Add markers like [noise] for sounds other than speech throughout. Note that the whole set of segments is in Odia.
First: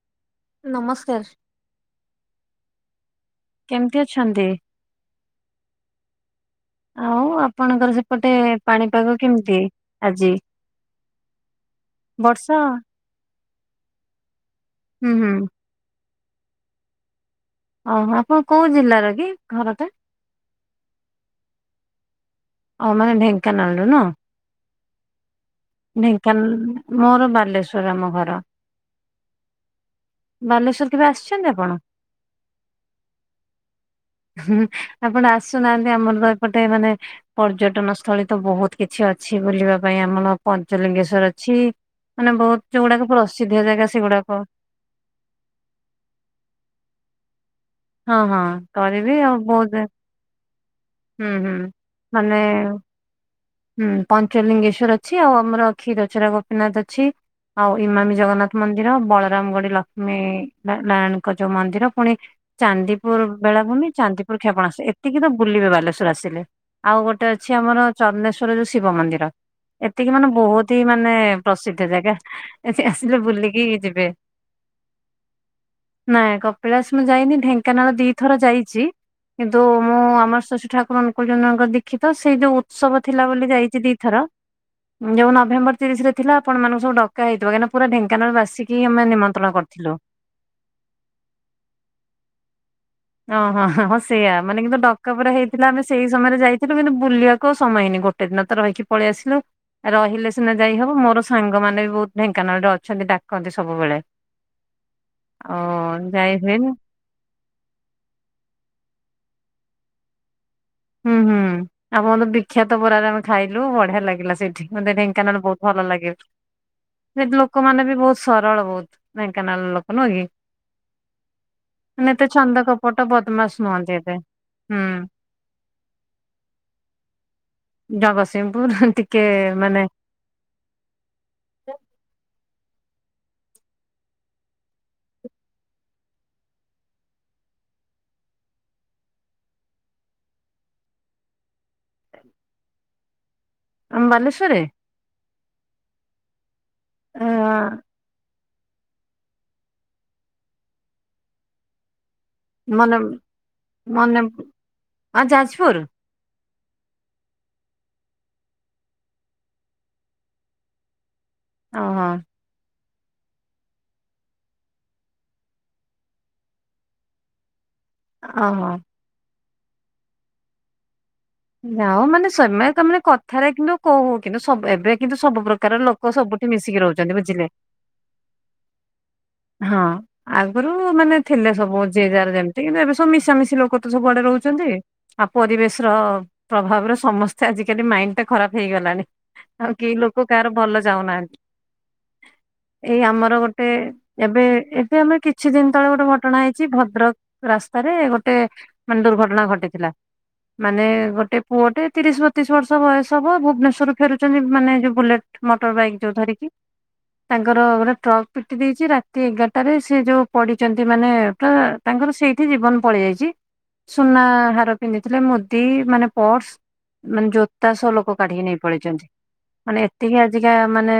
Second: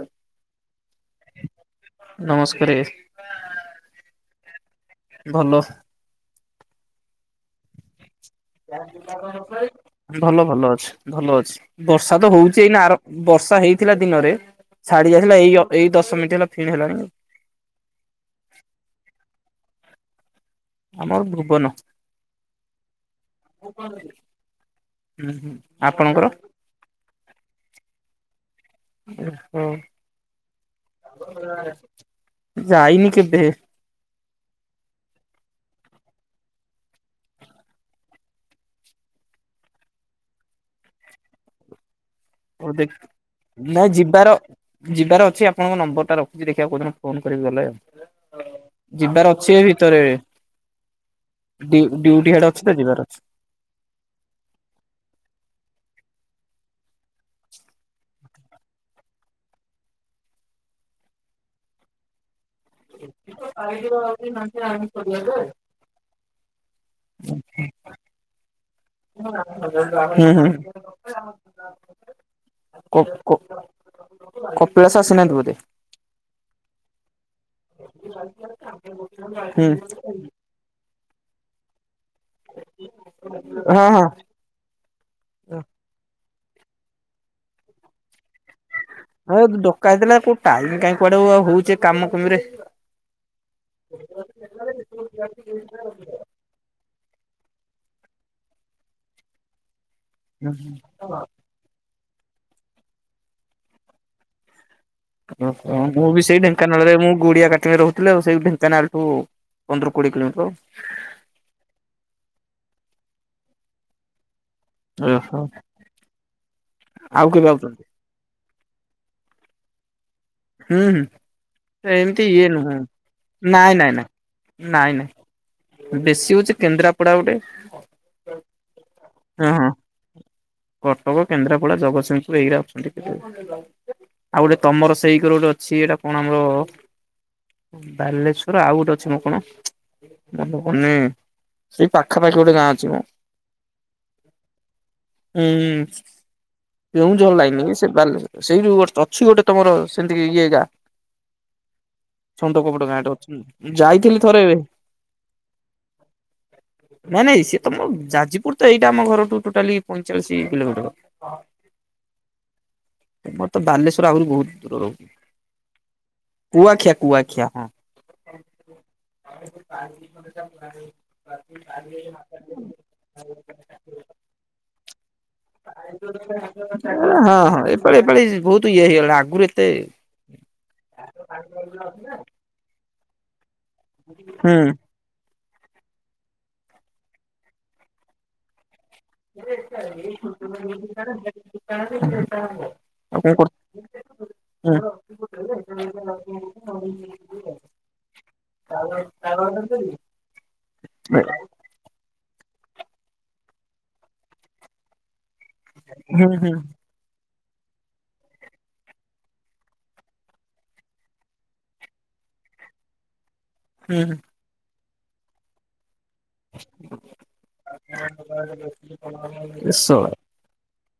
ହୁଁ। ନମସ୍କାର। ନମସ୍କାରରେ। କେମିତି ଅଛନ୍ତି? ଭଲ। ଆଉ ଆପଣଙ୍କର ସେପଟେ ପାଣିପାଗ କେମିତି ଆଜି? ଭଲ ଭଲ ଅଛି ଭଲ ଅଛି ବର୍ଷା ତ ହଉଚି ଏଇନା ଆର ବର୍ଷା ହେଇଥିଲା ଦିନରେ ହୁଁ ଛାଡି ହୁଁ ଯାଇଥିଲା ଏଇ ଏଇ ଦଶ ମିନିଟ୍ ହେଲା ଫେଣି ହେଲାଣି। ଓ ହୋ ଆପଣ କୋଉ ଜିଲ୍ଲାର କି ଘରଟା? ଆମର ଭୁବନ। ଆଉ ମାନେ ଢେଙ୍କାନାଳରୁ ନା ହୁଁ ହୁଁ ଆପଣଙ୍କର? ଢେଙ୍କାନାଳ ମୋର ବାଲେଶ୍ଵର ଆମ ଘର। ଓହୋ ବାଲେଶ୍ଵର କେବେ ଆସିଛନ୍ତି ଆପଣ? ଯାଇନି କେବେ? ହୁଁ ଆପଣ ଆସୁନାହାନ୍ତି ଆମର ଏପଟେ ମାନେ ପର୍ଯ୍ୟଟନ ସ୍ଥଳୀ ତ ବହୁତ କିଛି ଅଛି ବୁଲିବା ପାଇଁ ଆମର ପଞ୍ଚଲିଙ୍ଗେଶ୍ଵର ଅଛି। ମାନେ ହଉ ବହୁତ ଦେଖ ଯୋଉଗୁଡାକ ପ୍ରସିଦ୍ଧ ନାଇଁ ଜାଗା ଯିବାର ସେଗୁଡାକ। ଯିବାର ଅଛି ଆପଣଙ୍କ ନମ୍ବର ଟା ରଖିଛି ଦେଖିବାକୁ କୋଉଦିନ ଫୋନ କରିବି ଗଲେ ହଁ ହଁ ଆଉ। କରିବି ଯିବାର ଆଉ ଅଛି ଏଇ ବହୁତ ଭିତରେ। ହୁଁ ହୁଁ ଡ୍ୟୁଟି ହେଆଡେ ଅଛି ମାନେ ତ ଯିବାର ଅଛି। ହୁଁ ପଞ୍ଚଲିଙ୍ଗେଶ୍ଵର ଅଛି ଆଉ ଆମର କ୍ଷୀରଚୋରା ଗୋପୀନାଥ ଅଛି। ଆଉ ଇମାମୀ ଜଗନ୍ନାଥ ମନ୍ଦିର ବଳରାମ ଗଡି ଲକ୍ଷ୍ମୀ ନାରାୟଣଙ୍କ ଯୋଉ ମନ୍ଦିର ପୁଣି ଚାନ୍ଦିପୁର ବେଳାଭୂମି ଚାନ୍ଦିପୁର କ୍ଷେପଣାସେ ଏତିକି ତ ବୁଲିବେ ବାଲେଶ୍ଵର ଆସିଲେ। ଆଉ ଗୋଟେ ଅଛି ଆମର ଚନ୍ଦନେଶ୍ଵର ଯୋଉ ଶିବ ମନ୍ଦିର। ଏତିକି ହୁଁ ମାନେ ହୁଁ ବହୁତ ହିଁ ମାନେ ପ୍ରସିଦ୍ଧ ଜାଗା। ଏଠି କ ଆସିଲେ କ ବୁଲିକି ଯିବେ। [unintelligible] ନାଇଁ କପିଳାସ ମୁଁ ଯାଇନି ଢେଙ୍କାନାଳ ଦିଥର ଯାଇଛି। କିନ୍ତୁ ହୁଁ ମୁଁ ଆମର ଶଶୀ ଠାରଙ୍କଚନଙ୍କ ଦି ବୋଲି ଯାଇଛି ହଁ ହଁ। ଦିଥର। ଯୋଉ ନଭେମ୍ବର ତିରିଶରେ ଥିଲା ଆପଣ ମାନଙ୍କୁ ସବୁ ଡକା ହେଇଥିବ କାହିଁକିନା ପୁରା ଢେଙ୍କାନାଳ ବାସିକି। କି ଆମେ ହଁ ନିମନ୍ତ୍ରଣ ଡକା କରିଥିଲୁ। ହେଇଥିଲା କୋଉ ଟାଇମ କାଇହିଁ କୁଆଡେ ଆଉ କାମ କୁମିରେ। ଓହୋ ହଁ ହଁ ସେଇୟା ମାନେ କିନ୍ତୁ ଡକା ପୁରା ହେଇଥିଲା ଆମେ ସେଇ ସମୟରେ ଯାଇଥିଲୁ କିନ୍ତୁ ବୁଲିବାକୁ ଆଉ ସମୟନି ଗୋ ସେଦିନ ତ ରହିକି ପଳେଇ ଆସିଲୁ ରହିଲେ। ସିନା ଯାଇ ହବ ମୋର ସାଙ୍ଗମାନେ ବି ବହୁତ ଢେଙ୍କାନାଳ ରେ ଅଛନ୍ତି ଡାକନ୍ତି ସବୁବେଳେ। ଓହ ଆଉ ମୁଁ ବି ଯାଇ ସେଇ ହୁଏନି ଢେଙ୍କାନାଳରେ ମୁଁ ଗୁଡିଆ କାଟେଣୀ ରହୁଛି। ହାଲୋ ସେଇ ଢେଙ୍କାନାଳୁ ପନ୍ଦର କୋଡିଏ କିଲୋମିଟର। ହୁଁ ହୁଁ ଆପଣତ ତୁ ବିଖ୍ୟାତ ବରାରେ ଆମେ ଖାଇଲୁ ବଢିଆ ଲାଗିଲା ସେଇଠି। ମୋତେ ଓହୋ। ଢେଙ୍କାନାଳ ବହୁତ ଭଲ ଲାଗେ ଆଉ ସେଠି କେବେ ଆଉଛନ୍ତି ଲୋକମାନେ ବି ବହୁତ। ସରଳ ବହୁତ ଢ଼େଙ୍କାନାଳ ଲୋକ ନୁହଁ କି? ହୁଁ ହୁଁ ମାନେ ଏତେ ଏମିତି ଇଏ ଛନ୍ଦ ନୁୁହୁଁ କପଟ ବଦମାସ ନାଇଁ ନୁହନ୍ତି ନାଇଁ ନାଇଁ ଏତେ ହୁଁ। ନାଇଁ ନାଇଁ। ବେଶୀ ହଉଛି କେନ୍ଦ୍ରାପଡା ଗୁଟେ। ଜଗତସିଂହପୁର ଟିକେ ମାନେ। କଟକ କେନ୍ଦ୍ରାପଡ଼ା ଜଗତସିଂହପୁର ଏଇରା ଅଛନ୍ତି କେତେ ଆଉ ଗୁଟେ ତମର ସେଇକରେ ଗୁଟେ ଅଛି ଏଇଟା କଣ ଆମର। ବାଲେଶ୍ଵର ଆଉ ଗୋଟେ ଅଛି ମଁ କଣ ମ ମନେ ପଡୁନି। ସେଇ ପାଖାପାଖି ଗୋଟେ ଗାଁ ଅଛି ମ। ଆମ ବାଲେଶ୍ଵରରେ ହୁଁ ଉଁ ଅ କେଉଁଝର ଲାଇନି ସେ ବା ସେଇ ଯଉ ଜଷ୍ଟ ଅଛି ଗୋଟେ ତମର ସେମିତି ଇଏ ଗା। ଛନ୍ଦ କପଟ ମନେ ଗାଁଟେ ଅଛି ଯାଇଥିଲି ମନେ ଥରେ ଏବେ। ଆ ଯାଜପୁର [inaudible] ନାଇଁ ନାଇଁ ସିଏତମ ଯାଜପୁର ତ ଏଇଟା ଆମ ଘରଠୁ ଟୋଟାଲି ପଇଁଚାଳିଶ କିଲୋମିଟର। ଓହୋ। ତମର ତ ବାଲେଶ୍ଵର ଆହୁରି ବହୁତ। ର କୁଆଖିଆ କୁଆଖିଆ ହଁ। ଓହୋ। କ [inaudible] ନାଉ ମାନେ ସେମାନେ ତାମାନେ କଥାରେ କିନ୍ତୁ କହୁ କିନ୍ତୁ ଏବେ କିନ୍ତୁ ସବୁ ପ୍ରକାର ଲୋକ ଲୋକ ସବୁଠି ମିଶିକି ହଁ ରହୁଛନ୍ତି ବୁଝିଲେ ହଁ ଏପାଳି ଏପାଳି ବହୁତ ଇଏ ହେଇଗଲା ଆଗରୁ ଏତେ ହଁ ଆଗରୁ ମାନେ ଥିଲେ ସବୁ ଯେ ଯାର ଯେମିତି କିନ୍ତୁ ଏବେ ସବୁ ମିଶାମିଶି ଲୋକ ତ ସବୁଆଡେ ହୁଁ ରହୁଛନ୍ତି ଆଉ ପରିବେଶ ର ପ୍ରଭାବରେ ସମସ୍ତେ ଆଜିକାଲି ମାଇଣ୍ଡ ଟା ଖରାପ ହେଇଗଲାଣି। ଆଉ କେହି ଲୋକ କାହାର ଭଲ ଚାହୁଁନାହାନ୍ତି ଏଇ ଆଉ କଣ ଆମର କରୁ ଗୋଟେ ଏବେ ହୁଁ ଏବେ ଆମର କିଛି ଦିନ ତଳେ ଗୋଟେ ଘଟଣା ହେଇଛି ଭଦ୍ରକ ରାସ୍ତାରେ ଗୋଟେ ମାନେ ଦୁର୍ଘଟଣା ଘଟିଥିଲା ମାନେ ହୁଁ ଗୋ ଟେ ପୁଅଟେ ତିରିଶ ବତିଶ ବର୍ଷ ବୟସ ହବ ଭୁବନେଶ୍ୱରରୁ ଫେରୁଛନ୍ତି ମାନେ ଯୋଉ ବୁଲେଟ ମଟର ବାଇକ୍ ଯୋଉ ଧର କି। ହୁଁ ତାଙ୍କର ଗୋଟେ ଟ୍ରକ୍ ପିଟି ଦେଇଚି ରାତି ଏଗାରଟାରେ ସେ ଯୋଉ ପଡିଛନ୍ତି ମାନେ ପୁରା। ତାଙ୍କର ସେଇଠି ଜୀବନ ପଳେଇ ଯାଇଚି ସୁନା ହୁଁ ହାର ପିନ୍ଧିଥିଲେ ମୁଦି ମାନେ ପର୍ସ ମାନେ ଜୋତା ସହ ଲୋକ କାଢିକି ନେଇ ପଳେଇଛନ୍ତି ମାନେ ଶଳା ଏତିକି ଆଜିକା ମାନେ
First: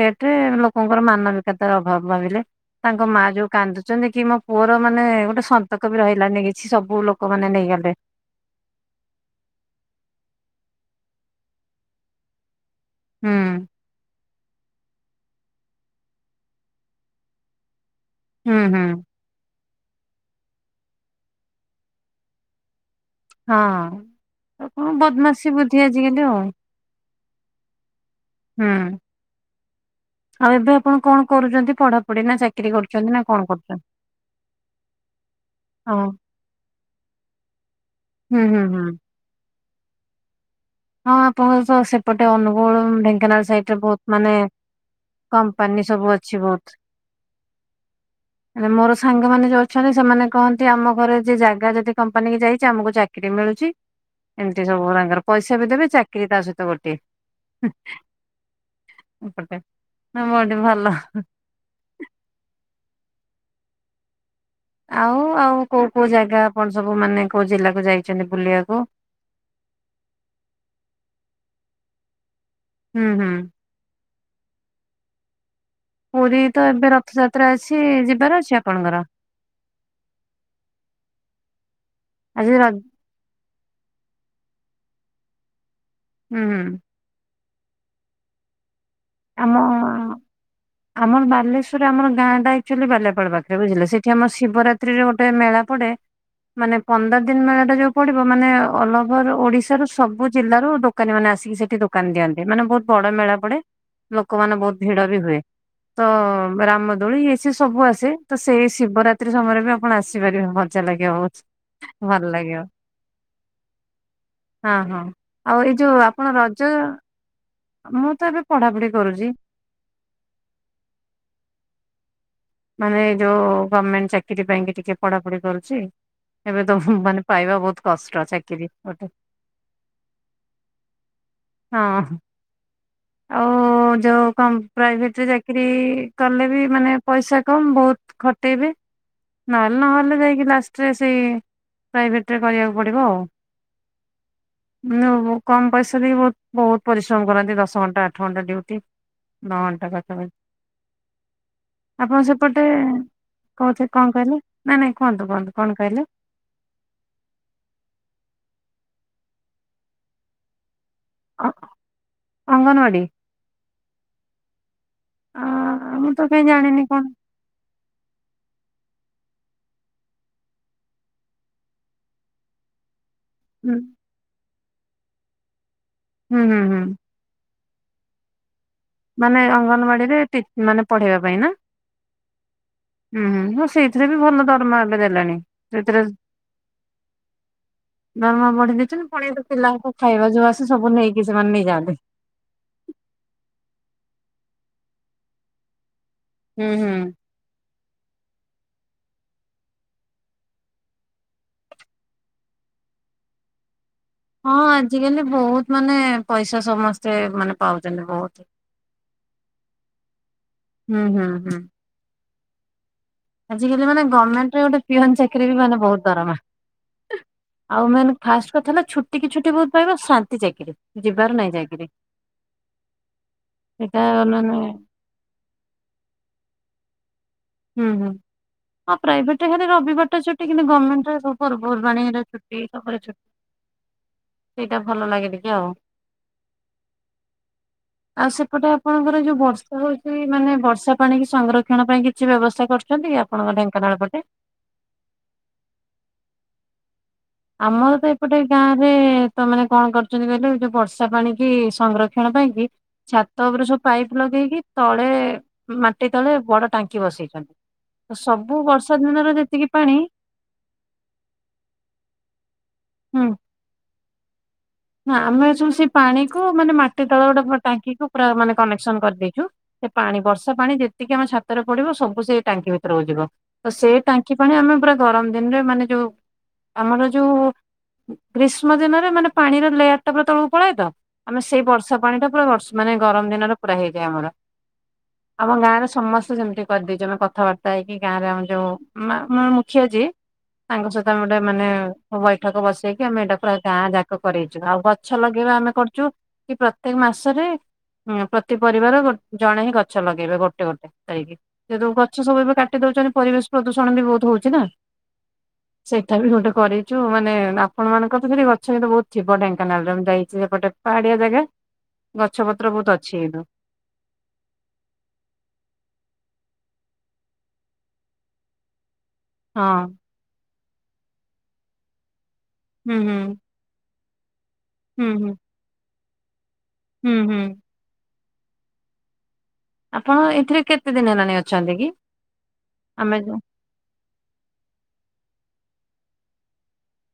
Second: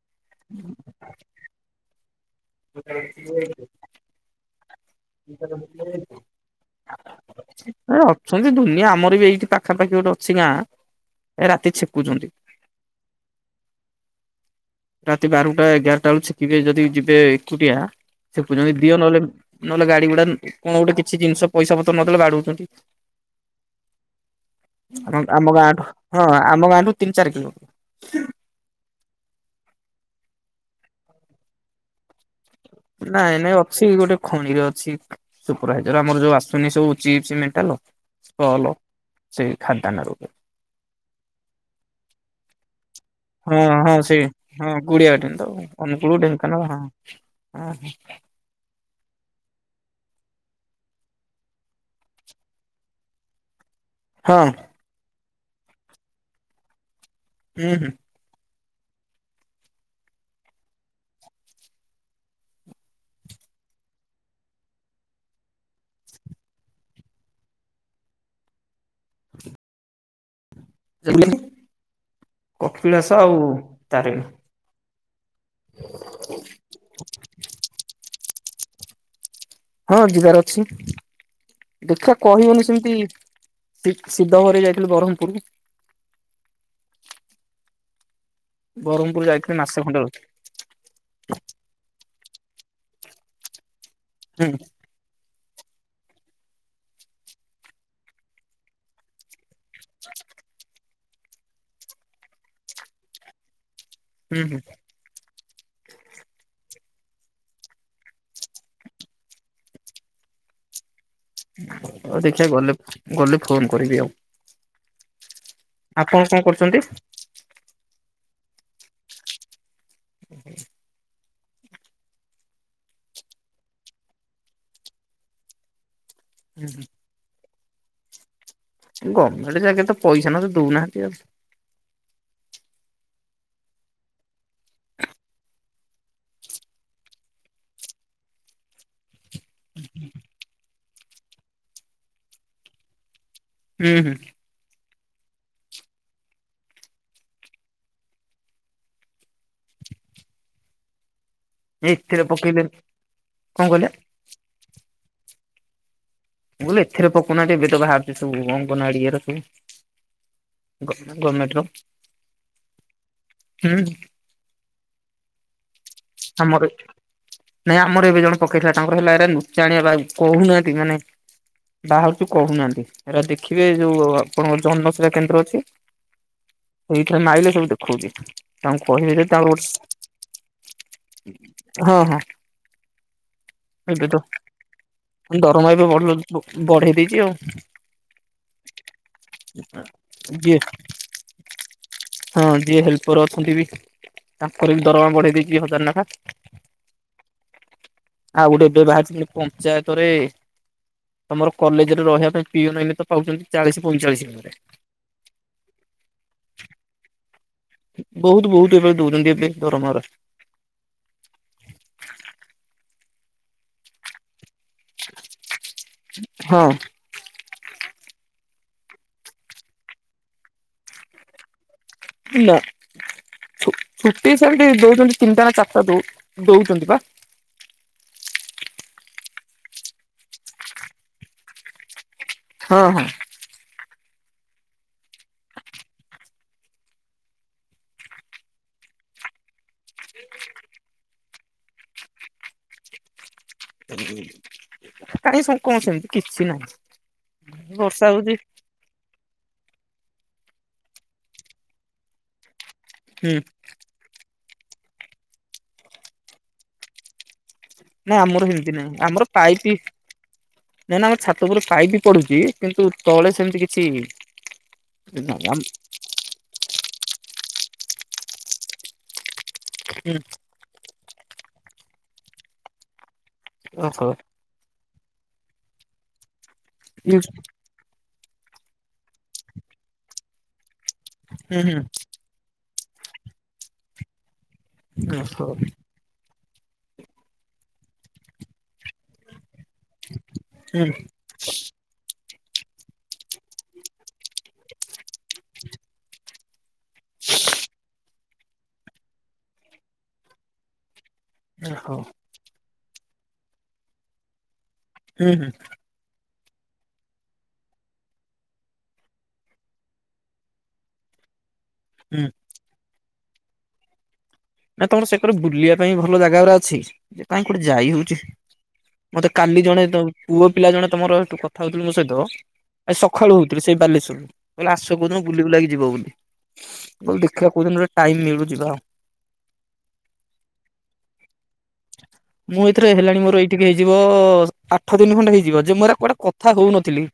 ଡେଟରେ ଲୋକଙ୍କର ମାନବିକତାର ଅଭାବ ଭାବିଲେ ତାଙ୍କ ମା ଯୋଉ କାନ୍ଦୁ ଛନ୍ତି କି ମୋ ପୁଅର ମାନେ ଗୋଟେ ସନ୍ତକବି ରହିଲାନି କିଛି ସବୁ ଲୋକ ମାନେ ନେଇଗଲେ। ଛନ୍ତି ଦୁନିଆ ଆମର ବି ଏଇଠି ପାଖାପାଖି ଗୋଟେ ଅଛି ଗାଁ ଏ ରାତି ଛେକୁଛନ୍ତି। ହୁଁ। ରାତି ବାରୁଟା ଏଗାରଟା ବେଳୁ ଛେକିବେ ଯଦି ଯିବେ ଏକୁଟିଆ ହୁଁ ଛେକୁଛନ୍ତି ହୁଁ ଦିଅ ନହେଲେ ନହେଲେ ଗାଡି ଗୁଡା କଣ ଗୁଟେ କିଛି ଜିନିଷ ପଇସା ପତ୍ର ନଦେଲେ ବାଡଉଛନ୍ତି ହଁ। କଣ ଆ ବଦମାସି ଆମ ବୁଦ୍ଧି ଗାଁଠୁ ଆଜିକାଲି ହଁ ଆଉ। ଆମ ଗାଁଠୁ ତିନ ଚାରି କିଲୋ ହୁଁ ଆଉ ଏବେ ଆପଣ କଣ କରୁଛନ୍ତି ପଢାପଢି ନା କରୁଛନ୍ତି ନା କଣ ନାଇଁ ନାଇଁ କରୁଛନ୍ତି? ଅଛି ଗୋଟେ ଖଣିରେ ଅଛି। ହଁ ସୁପରଭାଇଜର ଆମର ଯୋଉ ଆସୁନି ସବୁ ଚିପ୍ସ ମେଣ୍ଟାଲ ହୁଁ ହୁଁ ଷ୍ଟଲ ହୁଁ। ସେଇ ଖାଦାନ ରୂପରେ ହଁ ଆପଣଙ୍କ ତ ସେପଟେ ଅନୁଗୁଳୁ ଢେ ହଁ ହଁ ସେଇ ହଁ କୁଡିଆ ଟନ୍ କମ୍ପାନୀ ସବୁ ଅନୁଗୁଳୁ ଅଛି ବହୁତ। ହଁ ହ ମୋର ସାଙ୍ଗ ମାନେ ଯୋଉ ଅଛନ୍ତି ସେମାନେ କହନ୍ତି ଆମ ଘରେ ଜେ ଜାଗା ଯଦି କମ୍ପାନୀ କି ଯାଇଛି ଆମକୁ ଚା କିରି ମିଳୁଛି। ହଁ ଏମିତି ସବୁ ତାଙ୍କର ପଇସା ବି ଦେବେ ଚାକିରି ତା ସହିତ ଗୋଟିଏ। ହୁଁ ଏପଟେ ନା ବଡି ଭଲ। ଆଉ ଆଉ କୋଉ କୋଉ ଜାଗା ଆପଣ ସବୁ ମାନେ କୋଉ ଜିଲ୍ଲାକୁ ଯାଇଛନ୍ତି ବୁଲିବାକୁ? [inaudible] ହୁଁ କପିଳାସ ହୁଁ ଆଉ ତାରିଣୀ। ପୁରୀ ତ ଏବେ ରଥଯାତ୍ରା ଅଛି ଯିବାର ଅଛି ଆପଣଙ୍କର? ହଁ ଯିବାର ଅଛି ଦେଖିବା ଆଜି କହିହଉନି ର ସେମିତି ଶିଦ୍ଧ ଘରେ ଯାଇଥିଲେ ବ୍ରହ୍ମପୁର। ହୁଁ। ବ୍ରହ୍ମପୁର ଆମ ଯାଇଥିଲି ମାସେ ଖଣ୍ଡେ ରହିଥିଲି। ଆମର ବାଲେଶ୍ୱରରେ ଆମ ଗାଁ ଟା ଆକ୍ଚୁଆଲି ବାଲିଆ ପାଳ ପାଖରେ ବୁଝିଲେ ସେଠି ଆମର ହୁଁ ଶିବରାତ୍ରି ରେ ଗୋଟେ ମେଳା ପଡେ ମାନେ ପନ୍ଦର ଦିନ ମେଳା ଟା ଯୋଉ ପଡିବ ମାନେ ଅଲଓଭର ଓଡିଶା ସବୁ ଜିଲ୍ଲାରୁ ଦୋକାନୀ ମାନେ ଆସିକି ସେଠି ଦୋକାନ ଦିଅନ୍ତି ମାନେ ବହୁତ ବଡ ମେଳା ପଡେ ହୁଁ ହୁଁ ଲୋକମାନେ ବହୁତ ଭିଡ ବି ହୁଏ। ତ ରାମଦୋଳି ଏଇ ସିଏ ସବୁ ଆସେ ତ ସେଇ ଶିବରାତ୍ରି ସମୟରେ ବି ଆପଣ ଆସିପାରିବେ ମଜା ଲାଗେ ବହୁତ। ହଉ ଭଲ ଦେଖିବା ଲାଗିବ ଗଲେ ଗଲେ ଫୋନ କରିବି ଆଉ। ହଁ ହଁ ଆଉ ଏଇ ଯୋଉ ଆପଣ କଣ ରଜ କରୁଛନ୍ତି? ମୁଁ ତ ଏବେ ପଢାପଢି କରୁଛି। [inaudible] ମାନେ ଏଇ ଯୋଉ ଗଭର୍ଣମେଣ୍ଟ ଚାକିରୀ ପାଇଁ ଟିକେ ପଢାପଢି କରୁଛି ଏବେ ତ ମାନେ ପାଇବା ବହୁତ କଷ୍ଟ ଚାକିରି ଗୋଟେ ଗଭର୍ଣ୍ଣମେଣ୍ଟ ଜାଗା ତ ପଇସା ନ ତ ଦଉନାହାନ୍ତି ଆଉ। ହଁ। ଆଉ ଯୋଉ ପ୍ରାଇଭେଟରେ ଚାକିରୀ କଲେ ବି ମାନେ ପଇସା କମ ବହୁତ ଖଟେଇବେ। ନହେଲେ ନହେଲେ ଯାଇକି ଲାଷ୍ଟରେ ସେଇ ପ୍ରାଇଭେଟ୍ରରେ କରିବାକୁ ପଡ଼ିବ ଆଉ। ହୁଁ ହୁଁ। କମ ପଇସା ଦେଇ ବହୁତ ପରିଶ୍ରମ କରନ୍ତି ଦଶ ଘଣ୍ଟା ଆଠ ଘଣ୍ଟା ଡିଉଟି। ନଅ ଘଣ୍ଟା ପାଖାପାଖି। ଆପଣ ଏଥିରେ ସେପଟେ ପକେଇଲେନି କହୁଛ କଣ କହିଲେ ନାଇଁ ନାଇଁ କୁହନ୍ତୁ କୁହନ୍ତୁ କଣ କହିଲେ? ମୁଁ କହିଲି ଏଥରେ ପକାଉ ନାହାନ୍ତି ଏବେ ତ ବାହାରୁଛି ସବୁ ଅଙ୍କନବାଡି ସବୁ ଅ ଗର୍ମେଣ୍ଟର ଅଙ୍ଗନବାଡି ହୁଁ। ଆ ମୁଁ ତ କାହିଁ ଆମର ଜାଣିନି କଣ ନାଇଁ ଆମର ଏବେ ଜଣ ପକେଇଥିଲା ତାଙ୍କର ହେଲା ଏନୁଚାଣିଆ ବା କହୁନାହାନ୍ତି ମାନେ ବାହାରୁଛି କହୁନାହାନ୍ତି ଏରା ଦେଖିବେ ହୁଁ ଯୋଉ ଆପଣଙ୍କ ଜନସେବା କେନ୍ଦ୍ର ଅଛି ହୁଁ ହୁଁ ହୁଁ। ସେଇଥିରେ ମାଇଲେ ସବୁ ଦେଖଉଛି। ତାଙ୍କୁ କହିବେ ଯଦି ମାନେ ତାଙ୍କର ଗୋଟେ ଅଙ୍ଗନବାଡିରେ ମାନେ ପଢେଇବା ପାଇଁ ନା। ହଁ ହଁ ହୁଁ ହୁଁ ହଁ ସେଇଥିରେ ଏବେ ତ ବି ଭଲ ଦରମା ହେଲେ ଦେଲାଣି ଦରମା ଏବେ ବଢ ସେଥିରେ ବଢେଇ ଦେଇଛି ଆଉ ଦରମା ବଢି ଦେଇଛନ୍ତି ପଣିଆ ତ ପିଲାଙ୍କ ଖାଇବା ଯୋଉ ଯିଏ ଆସ ସବୁ ନେଇକି ସେମାନେ ନେଇଯାଆନ୍ତି। ହଁ ଯିଏ ହେଲ୍ପର ଅଛନ୍ତି ବି ତାଙ୍କର ବି ଦରମା ବଢେଇ ଦେଇଛି ହଜାର ନାଗା। ହୁଁ ହୁଁ। ଆଉ ଗୋଟେ ଏବେ ବାହାରିଥିଲି ପଞ୍ଚାୟତରେ ତମର କଲେଜରେ ରହିବା ପାଇଁ ପିଅନ ଏମିତି ତ ପାଉଛନ୍ତି ଚାଳିଶ ପଇଁଚାଳିଶ ହଜାରେ। ଆଜିିକାଲି ବହୁତ ମାନେ ପଇସା ସମସ୍ ସ୍ତେ ମାନେ ପାଉଛ ବହୁତ ବହୁତ ଏବେ ଦଉଚନ୍ତି ଏବେ ଦରମା ଗୁରା। ହୁଁ ହୁଁ ହୁଁ। ଆଜକାଲି ମାନେ ଗର୍ମେଣ୍ଟରେ ଗୋଟେ ପିଅନ ଚାକିରି ବି ମାନେ ବହୁତ ଦରମା। ହଁ। ଆଉ ମେନ୍ ଫାଷ୍ଟ କଥା ହେଲା ଛୁଟି କି ଛୁଟି ବହୁତ ପାଇବ ଶାନ୍ତି ଚାକିରି। ଯିବାର ନାହିଁ ଚାକିରି। ନା ସେଇଟା ଛୁ-ଛୁଟି ମାନେ ସେମିତି ଦଉଛନ୍ତି ତିନିଟା ନା ଚାରିଟା ଦ-ଦଉଛନ୍ତି ବା। ହୁଁ ହୁଁ ଆଉ ପ୍ରାଇଭେଟ ହେଲେ ରବିବାର ଟା ଛୁଟି କିନ୍ତୁ ଗର୍ମେଣ୍ଟରେ ସବୁ ପର୍ବପର୍ବାଣୀରେ ଛୁ ଟି। ହଁ ସବୁବେଳେ ହଁ ଛୁ ସେଇଟା ଭଲ ଲାଗେ ଟିକେ ଆଉ। ଆଉ ସେପଟେ ଆପଣଙ୍କର ଯୋଉ ବର୍ଷ୍ ଆ ହଉଛି ମାନେ ବର୍ଷା ପାଣି କି ସଂରକ୍ଷଣ ପାଇଁ କିଛି ବ୍ୟବସ୍ଥା କରୁଛନ୍ତି ଆପଣଙ୍କ ଢେଙ୍କାନାଳ ପଟେ? କାହିଁ ସଂ କଣ ସେମିତି କିଛି ନାହିଁ। ଆମର ବର୍ଷା ତ ହଉଛି ଏପଟେ ଗାଁରେ ତା ମାନେ କଣ କରୁଛନ୍ତି କହିଲେ ଯୋଉ ବର୍ଷା ପାଣି କି ସଂରକ୍ଷଣ ପାଇଁ କି ହୁଁ। ଛାତ ଉପରେ ସବ୍ ପାଇପ୍ ଲଗେଇକି ତଳେ ମାଟି ତଳେ ବଡ ଟାଙ୍କି ବସେଇଛନ୍ତି। ତ ନାଇଁ ଆମର ସବୁ ସେମିତି ବର୍ଷା ନାହିଁ। ଆମର ଦିନର ଯେତିକି ପାଇପି ପାଣି ନା ନା ଆମର ଛାତ ଉପୁରୁ ପାଇପି ପଡୁଛି କିନ୍ତୁ ହୁଁ ତଳେ ସେମିତି କିଛି ନା ନାଇଁ ଆମେ ଆମ ସବୁ ସେଇ ପାଣିକୁ ମାନେ ମାଟି ତଳେ ଗୋଟେ ଭ ଟାଙ୍କିକୁ ପୁରା ମାନେ କନେକ୍ସନ କରିଦେଇଛୁ। ସେ ପାଣି ବର୍ଷା ପାଣି ଯେତିକି ଆମ ଛାତରେ ପଡିବ ସବୁ ସେଇ ଟାଙ୍କି ଭିତୁରୁକୁ ଯିବ। ତ ସେଇ ଓହୋ ଟାଙ୍କି ପାଣି ଆମେ ପୁରା ଗରମ ଦିନରେ ମାନେ ଯୋଉ ଆମର ହୁଁ ଯୋଉ ଉ ଗ୍ରୀଷ୍ମ ଦିନରେ ମାନେ ପାଣିର ଲେୟାରଟା ପୁରା ତଳୁକୁ ପଳାଏ ତ ଆମେ ସେଇ ହୁଁ ବର୍ଷା ପାଣିଟା ପୁରା ବର୍ଷ୍ ମାନେ ଗରମ ଦିନରେ ପୁରା ହେଇଯାଏ ଆମର। ଓହୋ ଆମ ଗାଁରେ ସମସ୍ତେ ସେମିତି କରିଦେଇଛୁ ଆମେ କଥାବାର୍ତ୍ତା ହେଇକି ଗାଁରେ ଆମର ଯୋଉ ମା-ମା-ମୁ ଖିଆ ଯିଏ ତାଙ୍କ ହୁଁ ସହିତ ଆମେ ଗୋଟେ ମାନେ ବୈଠକ ବସେଇକି ଆମେ ଏଇଟା ପୁରା ଗାଁ ଯା କ-କରେଇଛୁ। ଆଉ ଗଛ ଲଗେଇବା ଆମେ କରିଛୁ କି ପ୍ରତ୍ୟେକ ମାସରେ ପ୍ର ତି ପରିବାର ଗୋ ଜଣେ ହିଁ ଗଛ ଲଗେଇବେ ଗୋଟେ ଗୋଟେ ଯାଇକି। ଏ ଯୋଉ ଓହୋ ଗଛ ସବୁ ଏବେ କା ଟି ଦଉଛନ୍ତି ପରିବେଶ ପ୍ରଦୂଷଣ ବି ବହୁତ ହଉଛି ନା। ହୁଁ ହୁଁ। ସେଇଟା ବି ଗୋଟେ କରେଇଚୁ। ମାନେ ଆପଣ ମାନଙ୍କର ତ ସେଇଠି ଗଛ [unintelligible] ବହୁତ ଥିବ ଢେଙ୍କାନାଳରେ ମୁଁ ଯାଇଛି ସେପଟେ ପାହାଡିଆ ଜାଗା। ହୁଁ। ଗଛ ପତ୍ର ବହୁତ ଅଛି କିନ୍ତୁ। ନାଇଁ ତମର ସେକରେ ବୁଲିଆ ପାଇଁ ଭଲ ଜାଗା ଗୁରା ଅଛି ଯେ କାଇଁ କୋଉଠି ଯାଇ ହଉଛି। ମତେ କାଲି ଜଣେ ହଁ। ତ ପୁଅ ପିଲା ଜଣେ ତମର ସେଇଠୁ କଥା ହଉଥିଲୁ ମୋ ସହିତ ହୁଁ ଆଜି ହୁଁ ସଖାଳୁ ହଉ ସେ ବି ସେଇ ବାଲେଶ୍ୱରରୁ। ମୁଁ କହିଲି ଆସ ହୁଁ କୋଉଦିନ ହୁଁ ବୁଲି ବୁଲାକି ଯିବ ବୋଲି। ମୁଁ ହୁଁ କହିଲି ହୁଁ ଦେଖିବା କୋଉଦିନ ଗୋଟେ ଟାଇମ୍ ମିଳୁ ଯିବା ଆଉ। ଆପଣ ଏଥିରେ କେତେ ଦିନ ହେଲାଣି ଅଛନ୍ତି କି? ଆମେ ଯୋଉ ଠିକ୍ ହେଇଯିବ ଆଠ ଦିନ୍ ଖଣ୍ଡେ ହେଇଯିବ ଯେ ମୁଁ ଏଗୁରା କୁଆଡେ କଥା ହଉନଥିଲି।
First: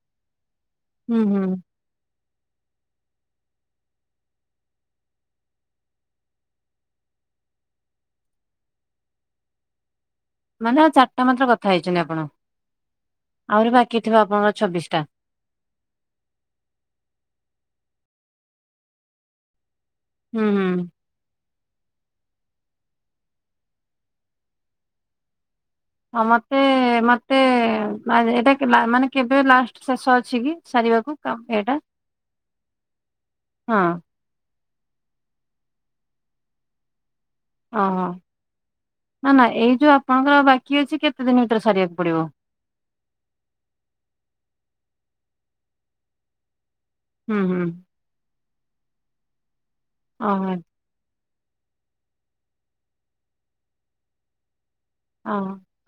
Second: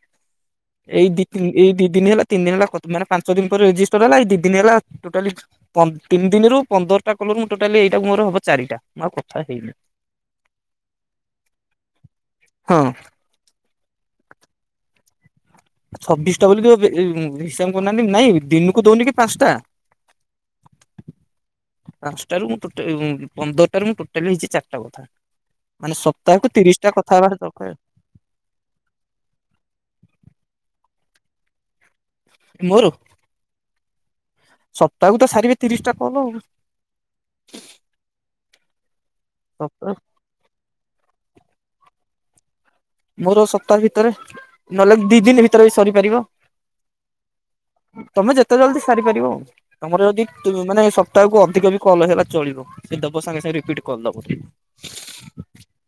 ଏଇ ହୁଁ ଦି ହୁଁ ତିନ୍ ଏଇ ଦି ଦିନି ହେଲା ତିନ୍ ଦିନ ହେଲା କତ୍ ମାନେ ପାଞ୍ଚ ଦିନ ପରେ ରେଜିଷ୍ଟର ହେଲା। ଏଇ ଦି ଦିନି ହେଲା ଟୋଟାଲି ପନ୍ ତିନି ଦିନିରୁ ପନ୍ଦର ଟା କଲରୁ ମୁଁ ଟୋଟାଲି ଏଇଟାକୁ ମୋର ହବ ଚାରିଟା। ମୁଁ ଆଉ କଥା ହେଇନି। ମାନେ ଆଉ ଚାରିଟା ମାତ୍ର କଥା ହେଇଛନ୍ତି ଆପଣ? ହଁ ହଁ। ଆହୁରି ବାକିଥିବ ଆପଣଙ୍କର ଛବିଶ ଟା? ଛବିଶଟା ବୋଲି [unintelligible] ଏଇ ଉଁ ହିସାବ କରୁନାହାଁନ୍ତି। ନାଇଁ ଦିନକୁ ଦଉନି କି ପାଞ୍ଚଟା। ହୁଁ ହୁଁ। ପାଞ୍ଚଟାରୁ ମୁଁ ଟୋଟା ଉଁ ପନ୍ଦରଟାରୁ ମୁଁ ଟୋଟାଲି ହେଇଛି ଚାରିଟା କଥା। ମାନେ ଆଉ ସପ୍ତାହକୁ ମତେ ତିରିଶଟା କଥା ହବା ମତେ ଦରକାର। ମା ଏଇଟା କେ ମା-ମାନେ କେବେ ଲାଷ୍ଟ ଶେଷ ଅଛି କି ସାରିବାକୁ କା ଏଇଟା? ମରୁ ହଁ। ସପ୍ତାହକୁ ତ ସାରିବେ ତିରିଶ ଟା କଲ। ଓ ନା ନା ଏଇ ଯୋଉ ଆପଣଙ୍କର ବାକି ଅଛି କେତେ ଦିନ ଭିତରେ ସାରିବାକୁ ପଡିବ? ମୋର ସପ୍ତାହ ଭିତରେ ନହେଲେ ଦି ଦିନ ଭିତରେ ବି ସରିପାରିବ। ହୁଁ ହୁଁ। ତମେ ଯେତେ ଜଲଦି ସାରିପାରିବ ଆ ତମର ଯଦି ଓହୋ ଗୋଟେ ସପ୍ ତାକୁ ଅଧିକ ବି କଲ୍ ହେଲା ଚଳିବ ସେ ସାଙ୍ଗେ ସାଙ୍ଗେ ରିପିଟ୍ କରିଦବ। ଓ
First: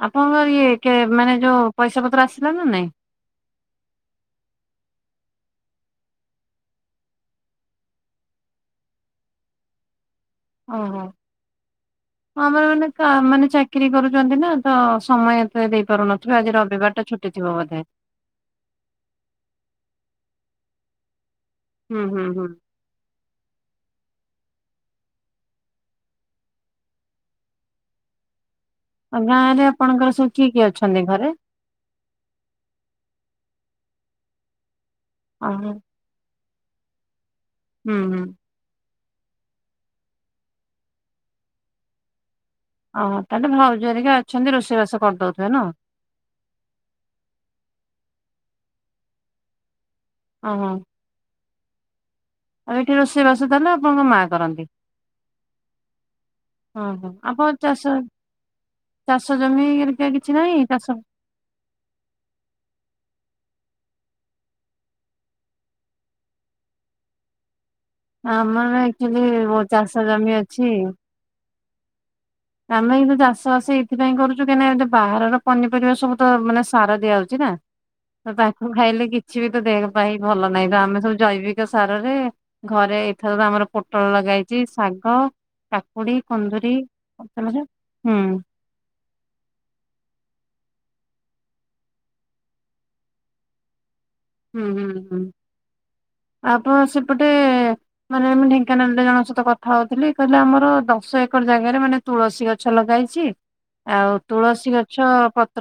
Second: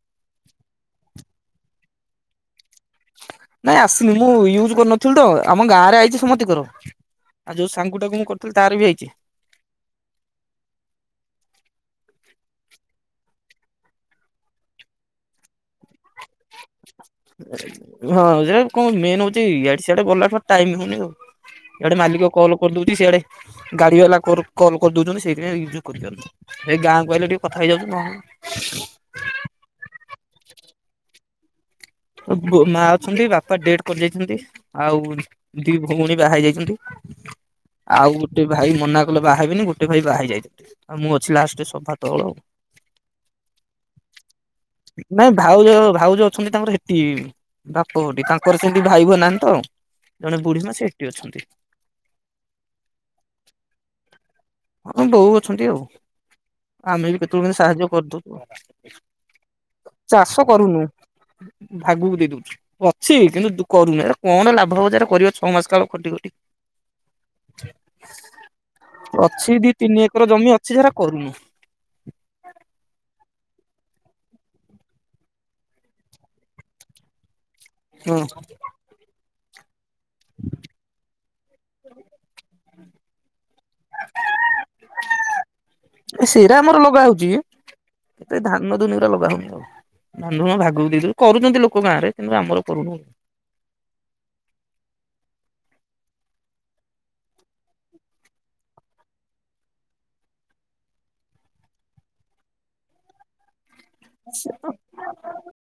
ଆପଣଙ୍କର ଇଏ କେ ମାନେ ଯୋଉ ପଇସା ପତ୍ର ଆସିଲା ନା ନାଇଁ। ନାଇଁ ଆସିଲି ମୁଁ ୟୁଜ କରିନଥିଲୁ ତ ଆମ ଗାଁ ରେ ଆଇଚି ସମସ୍ତଙ୍କର୍। ଯୋଉ ସାଙ୍ଗୁଟାକୁ ମୁଁ କରିଥିଲି ତାର ବି ହେଇଚି। ଓହୋ। ଆମର ମାନେ ମାନେ ଚାକିରୀ କରୁଛନ୍ତି ନା ତ ସମୟ ଏତେ ଦେଇପାରୁନ ଆଜି ରବିବାର ଟା ଛୁଟି ଥିବ ବୋଧେ। ହଁ ସେ କଣ ମେନ୍ ହୋଉଚି ଆଡେ ସିଆଡେ ଗଲା ଟାଇମ ହୋଉନି। ଇଆଡେ ହୁଁ ହୁଁ ମାଲିକ ହୁଁ। କଲ କରିଦୋଉଚି ସିଆଡେ ଗାଡି ବାଲା କଲ କରିଦୋଉଚନ୍ତି ସେଇଥି ୟଜ କରିପାରୁ ଏଇ ଗାଁ ଆଇଲେ ଟିକେ କଥା ହେଇଯାଉଚି ନହେଲେ ନାଇ। ଆ ଗାଁ ରେ ଆପଣଙ୍କର ସବୁ କିଏ କିଏ ଅଛନ୍ତି ଘରେ? ମା ଅଛନ୍ତି ବାପା ଡେଟ କରିଦେଇଚନ୍ତି ଆଉ ଓହୋ ଦି ଭଉଣୀ ବାହା ହେଇ ଯାଇଛନ୍ତି। ହୁଁ ଆଉ ହୁଁ। ଗୋଟେ ଭାଇ ମନା କଲେ ବାହା ହେବିନି ଗୋଟେ ଭାଇ ବାହା ହେଇଚି ଯାଇ ଆଉ ମୁଁ ଅଛି ଲାଷ୍ଟରେ ସଭା ତଳ। ଓହୋ ତାହେଲେ ଭାଉଜ ହରିକ ଅଛନ୍ତି ରୋଷେଇବାସ ନାଇଁ କରିଦୋଉଥିବେ? ଭାଉଜ ଭାଉଜ ଛନ୍ତି ତାଙ୍କର ହେଠି ବାପ ଘଟି ତାଙ୍କର ସେମିତି ଭାଇ ହ ନାହାନ୍ତି ତ ଆ ଜଣେ ବୁଢୀ ଓହୋ। ମା ସେ ଅଛନ୍ତି। ଆଉ ଏଠି ରୋଷେଇ ବାସ ତାହେଲେ ଆପଣଙ୍କ ମା କରନ୍ତି? ବୋଉ ଅଛନ୍ତି ବୋଉ। ଓ ହୋ ଆପଣ ଚାଷ କରିଦଉଛୁ ଚାଷ ଜମିି ହରିକା ଚାଷ କିଛି ନାହିଁ କରୁନୁ ଚାଷ ଭାଗକୁ ଦେଇ ଦୋଉ ଅଛି କିନ୍ତୁ କରୁନି ଏ କଣ ଲାଭ ହବ କରିବ ଛଅ ମାସ କାଳ ଖଟି ଖଟି ଆମର ଆକ୍ଚୁଆଲି ଅଛି ଦି ଚାଷ ତିନି ଏକର ଜମି ଅଛି ଯେ ସେରା କରୁନୁ। ଆମେ କିନ୍ତୁ ଚାଷ ସେଇଥିପାଇଁ କରୁଚୁ କାହିଁକିନା ବାହାରର ପନିପରିବା ସବୁ ତ ମାନେ ସାର ଦିଆ ହୋଉଚି ନା। ହଁ ତ ତାକୁ ଖାଇଲେ କିଛି ବି ତ ଦେହ ପାଇଁ ଭଲ ନାହିଁ ତ ଆମେ ସବୁ ଜୈବିକ ସାରରେ ଘରେ ଏଥର ତ ଆମର ପୋଟଳ ଲଗା ହୋଇଚି, ଶାଗ, କା ଏ ସେରା ଆମର ଲଗା ହୋଉଚି। ଛ ହୁଁ। ଧାନ ଦୁନିରେ ଲଗାହୋଉନି ଆଉ ଧାନ ଭାଗ କୁ ଦେଇଦୋଉଚୁ କରୁଚନ୍ତି ଲୋକ ଗାଁରେ କିନ୍ତୁ ଆମର କରୁନୁ। ହୁଁ ହୁଁ ହୁଁ ଆପଣ ସେପଟେ ମାନେ ମୁ ଢେଙ୍କାନାଳରେ ଜଣଙ୍କ ସହିତ କଥା ହୋଉଥିଲି କହିଲେ ଆମର ଦଶ ଏକର ଜାଗାରେ ମାନେ ତୁଳସୀ ଗଛ ଲଗାଇଚି। ଆଉ ତୁଳସୀ ଗଛ ପତ୍ର